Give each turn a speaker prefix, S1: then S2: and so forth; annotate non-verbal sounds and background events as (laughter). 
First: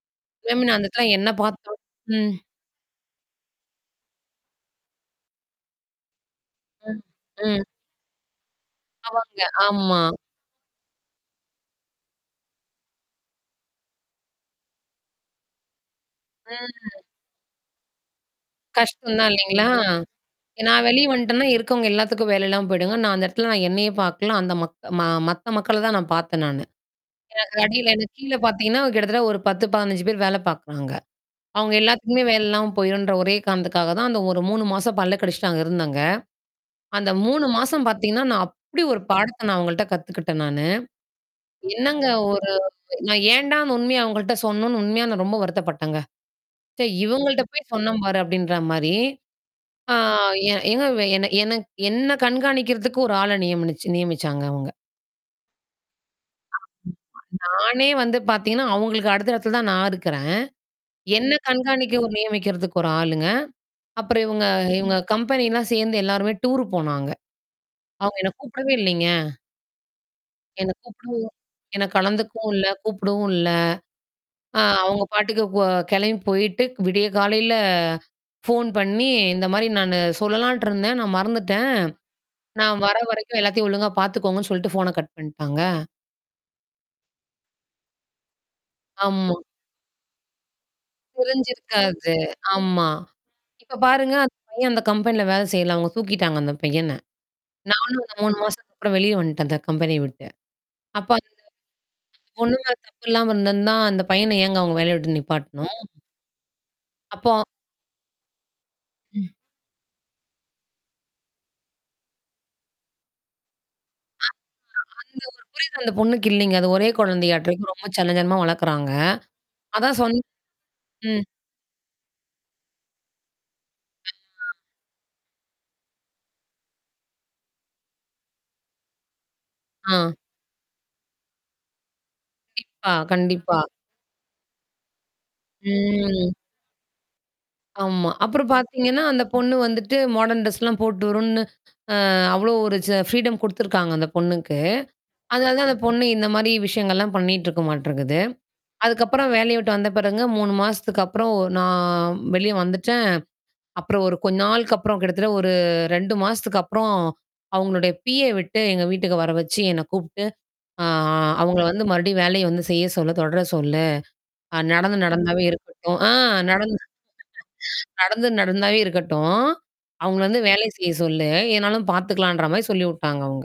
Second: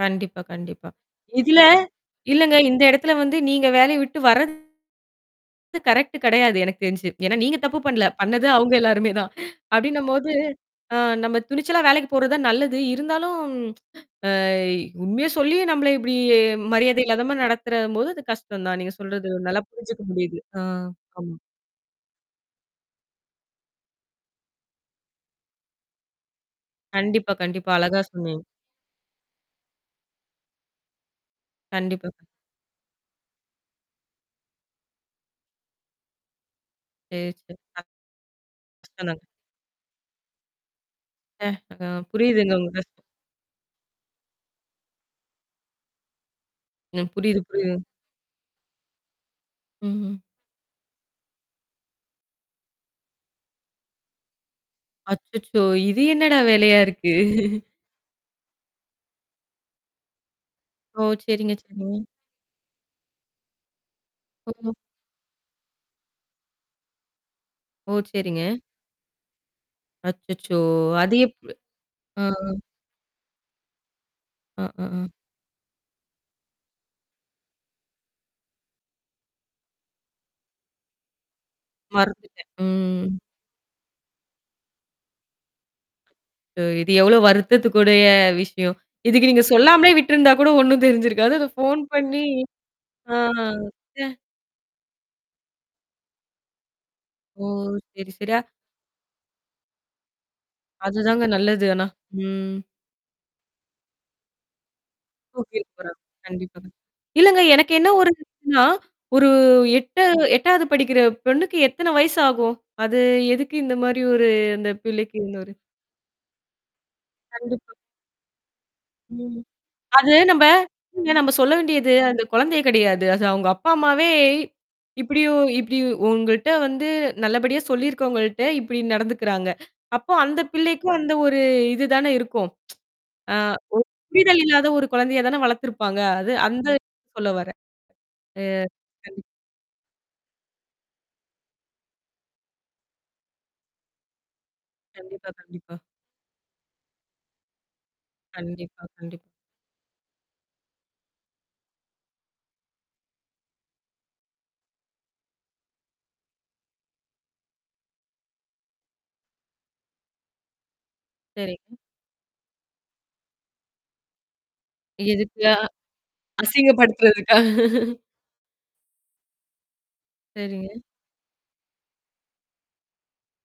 S1: கண்டிப்பா,
S2: மேம் நான் அந்த
S1: கண்டிப்பா.
S2: இடத்துல என்ன
S1: இதுல
S2: பாத்தோம் ம்.
S1: இல்லைங்க இந்த இடத்துல வந்து நீங்க வேலையை விட்டு வர்றது கரெக்ட் கிடையாது எனக்கு
S2: ம்,
S1: தெரிஞ்சு. ஏன்னா நீங்க
S2: ம்.
S1: தப்பு பண்ணல, பண்ணது அவங்க எல்லாருமே தான்.
S2: அவங்க ஆமா.
S1: அப்படின்னும்போது, ஆ. நம்ம துணிச்சலா வேலைக்கு போறது தான் நல்லது. இருந்தாலும் ஆ, உண்மைய சொல்லி நம்மள இப்படி
S2: ம்.
S1: மரியாதை இல்லாதமா நடத்துற போது அது கஷ்டம் தான், நீங்க
S2: கஷ்டம்
S1: சொல்றது
S2: தான்
S1: நல்லா
S2: இல்லைங்களா,
S1: புரிஞ்சுக்க முடியுது. ஆ,
S2: ஏன்னா நான் வெளிய
S1: ஆமா.
S2: வந்துட்டேன்னா இருக்கறவங்க எல்லாத்துக்கும் வேலை எல்லாம் போயிடுங்க. நான் அந்த இடத்துல நான் என்னையே பாக்கல, அந்த மக் மத்த மக்களை தான் நான் பாத்தேன் நானு.
S1: கண்டிப்பா,
S2: ஏன்னா,
S1: கண்டிப்பா
S2: கடையில
S1: அழகா
S2: ஏன்னா, கீழ
S1: சொன்னீங்க.
S2: பாத்தீங்கன்னா கிட்டத்தட்ட ஒரு 10, 15 பேர் வேலை பாக்குறாங்க. அவங்க
S1: கண்டிப்பா.
S2: எல்லாத்துக்குமே வேலை இல்லாம போயிரும்ன்ற ஒரே காரணத்துக்காக தான் அந்த ஒரு 3 மாசம் பல்ல கடிச்சிட்டு அங்க இருந்தேங்க. அந்த
S1: சேரி,
S2: 3
S1: சேரி. ஆ,
S2: மாசம் பாத்தீங்கன்னா, நான் அப்படி ஒரு
S1: கஷ்டம் தாங்க.
S2: பாடத்த நான் அவங்கள்ட்ட கத்துக்கிட்டேன் நானு.
S1: அ, ஆ,
S2: என்னங்க ஒரு
S1: புரியுதுங்க உங்க கஷ்டம்.
S2: நான் ஏன்டா அந்த உண்மைய அவங்கள்ட்ட சொன்னோம்னு உண்மையா நான் ரொம்ப வருத்தப்பட்டேங்க. சே,
S1: எனக்கு புரியுது,
S2: இவங்கள்ட்ட போய்
S1: புரியுது.
S2: சொன்னேன் பாரு அப்படின்ற மாரி.
S1: ம்.
S2: ஆ,
S1: ம்.
S2: ஏங்க என்ன என்ன கண்காணிக்கிறதுக்கு ஒரு ஆள நியமினி நியமிச்சாங்க அவங்க.
S1: அச்சச்சோ! இது என்னடா வேலையா இருக்கு. (chuckles)
S2: நானே வந்து பாத்தீங்கன்னா அவங்களுக்கு அடுத்த இடத்துல தான் நான் இருக்கறேன்,
S1: ஓ!
S2: என்ன
S1: செரிங்க,
S2: கண்காணிக்க
S1: செரிங்க.
S2: ஒரு நியமிக்க 1 ஆளுங்க. அப்புறம் இவங்க
S1: ஓ! ஓ!
S2: இவங்க கம்பெனிலாம் சேர்ந்து எல்லாருமே டூர் போனாங்க.
S1: ஓ!
S2: அவங்க என்ன
S1: செரிங்க.
S2: கூப்பிடவே இல்லைங்க.
S1: அச்சச்சோ!
S2: என்ன
S1: அது
S2: கூப்பிடவும்
S1: எப்
S2: என்ன
S1: ஆ.
S2: கலந்துக்கவும் இல்ல, கூப்பிடவும் இல்ல. ஆ
S1: ஆ, ஆஹ.
S2: அவங்க பாட்டுக்கு போ கிளம்பி போயிட்டு விடிய காலையில போன் பண்ணி இந்த மாதிரி நான் சொல்லலான்ட்டு இருந்தேன் நான் மறந்துட்டேன்,
S1: மறந்துட்டேன்.
S2: நான் வர
S1: ம்.
S2: வரைக்கும் எல்லாத்தையும் ஒழுங்கா பாத்துக்கோங்கன்னு சொல்லிட்டு போன கட் பண்ணிட்டாங்க.
S1: இது எவ்ளோ வருத்தத்துக்கு உடைய விஷயம். இதுக்கு
S2: ஆமா.
S1: நீங்க சொல்லாமலே விட்ருந்தா கூட ஒண்ணும் தெரிஞ்சிருக்காது அது போன்
S2: தெரிஞ்சிருக்காது,
S1: பண்ணி
S2: ஆமா.
S1: ஆ.
S2: இப்ப
S1: சே.
S2: பாருங்க, அந்த பையன் அந்த கம்பெனில வேலை செய்யல, அவங்க தூக்கிட்டாங்க அந்த பையன.
S1: ஓ!
S2: நானும்
S1: சரி,
S2: அந்த
S1: சரி.
S2: 3
S1: ஆ.
S2: மாசத்துக்கு அப்புறம் வெளிய வந்துட்டேன் அந்த கம்பெனிய விட்டு.
S1: அது
S2: அப்ப
S1: தாங்க
S2: அந்த
S1: நல்லது ஆனா. ம்.
S2: பொண்ணுமேல தப்பு இல்லாம இருந்திருந்தா, அந்த பையன ஏங்க அவங்க வேலைய விட்டு நிப்பாட்டணும்?
S1: (unintelligible) கண்டிப்பா. இல்லைங்க
S2: அப்போ
S1: எனக்கு என்ன ஒரு இதுன்னா, ஒரு
S2: ம்.
S1: 8 8வது படிக்கிற பொண்ணுக்கு எத்தன வயசு ஆகும்? அது எதுக்கு இந்த மாரி ஒரு
S2: ஆமா.
S1: அந்த
S2: ஆ
S1: பிள்ளைக்கு
S2: அந்த ஒரு
S1: இன்னொரு
S2: புரிதல் அந்த பொண்ணுக்கு இல்லைங்க. அது ஒரே குழந்தையாட்றக்கு
S1: கண்டிப்பா.
S2: ரொம்ப செல்லஞ்செல்லமா வளக்குறாங்க.
S1: ம்.
S2: அதான்
S1: அது
S2: சொன்
S1: நம்ம
S2: ம்.
S1: இல்ல சொல்ல வேண்டியது அந்த குழந்தைய கிடையாது. அது அவங்க அப்பா அம்மாவே
S2: ஆ.
S1: இப்படி இப்டி உங்கள்ட்ட வந்து நல்லபடியா சொல்லிருக்கவங்ககிட்ட இப்டி நடந்துக்கிறாங்க.
S2: ஆ.
S1: அப்போ அந்த பிள்ளைக்கும் அந்த ஒரு இது தான இருக்கும்?
S2: கண்டிப்பா,
S1: ஆ,
S2: கண்டிப்பா.
S1: ஒரு புரிதல் இல்லாத ஒரு குழந்தையா தான வளர்த்திருப்பாங்க, அது
S2: ம்.
S1: அந்த இத சொல்ல வரேன்.
S2: ஆமா.
S1: ஆ,
S2: அப்புறம் பார்த்திங்கன்னா
S1: அ.
S2: அந்த பொண்ணு வந்துட்டு மாடர்ன் ட்ரெஸ்லாம் போட்டு வருன்னு, ஆ அவ்ளோ ஒரு ஃப்ரீடம் கொடுத்துருக்காங்க அந்த பொண்ணுக்கு.
S1: கண்டிப்பா,
S2: அதனால தான்
S1: கண்டிப்பா.
S2: அந்த பொண்ணு இந்த மாதிரி விஷயங்கள்லாம் பண்ணிட்டு இருக்க மாட்றகது.
S1: கண்டிப்பா, கண்டிப்பா.
S2: அதுக்கப்புறம் வேலையை விட்டு வந்த பிறகுங்க 3 மாசத்துக்கு அப்புறம் நான் வெளிய வந்துட்டேன். அப்புறம் ஒரு கொஞ்ச நாளுக்கு அப்புறம் கிட்டத்தட்ட ஒரு 2 மாசத்துக்கு அப்புறம் அவங்களுடைய பிஏ விட்டு எங்கள் வீட்டுக்கு வர வச்சு என்னை கூப்பிட்டு, ஆ அவங்கள
S1: சரிங்க.
S2: வந்து மறுபடியும் வேலையை வந்து செய்ய சொல்ல தொடர சொல்லு நடந்து
S1: எதுக்கு
S2: நடந்தாவே
S1: ஆ,
S2: இருக்கட்டும். ஆ, நடந்து (unintelligible) ஆ
S1: அசிங்கப்படுத்துறதுக்கா.
S2: நடந்து நடந்தாவே இருக்கட்டும், அவங்கள வந்து வேலைய
S1: சரிங்க.
S2: செய்ய சொல்லு, எதா இருந்தாலும் பாத்துக்கலாம்ன்ற மாதிரி சொல்லி விட்டாங்க அவங்க.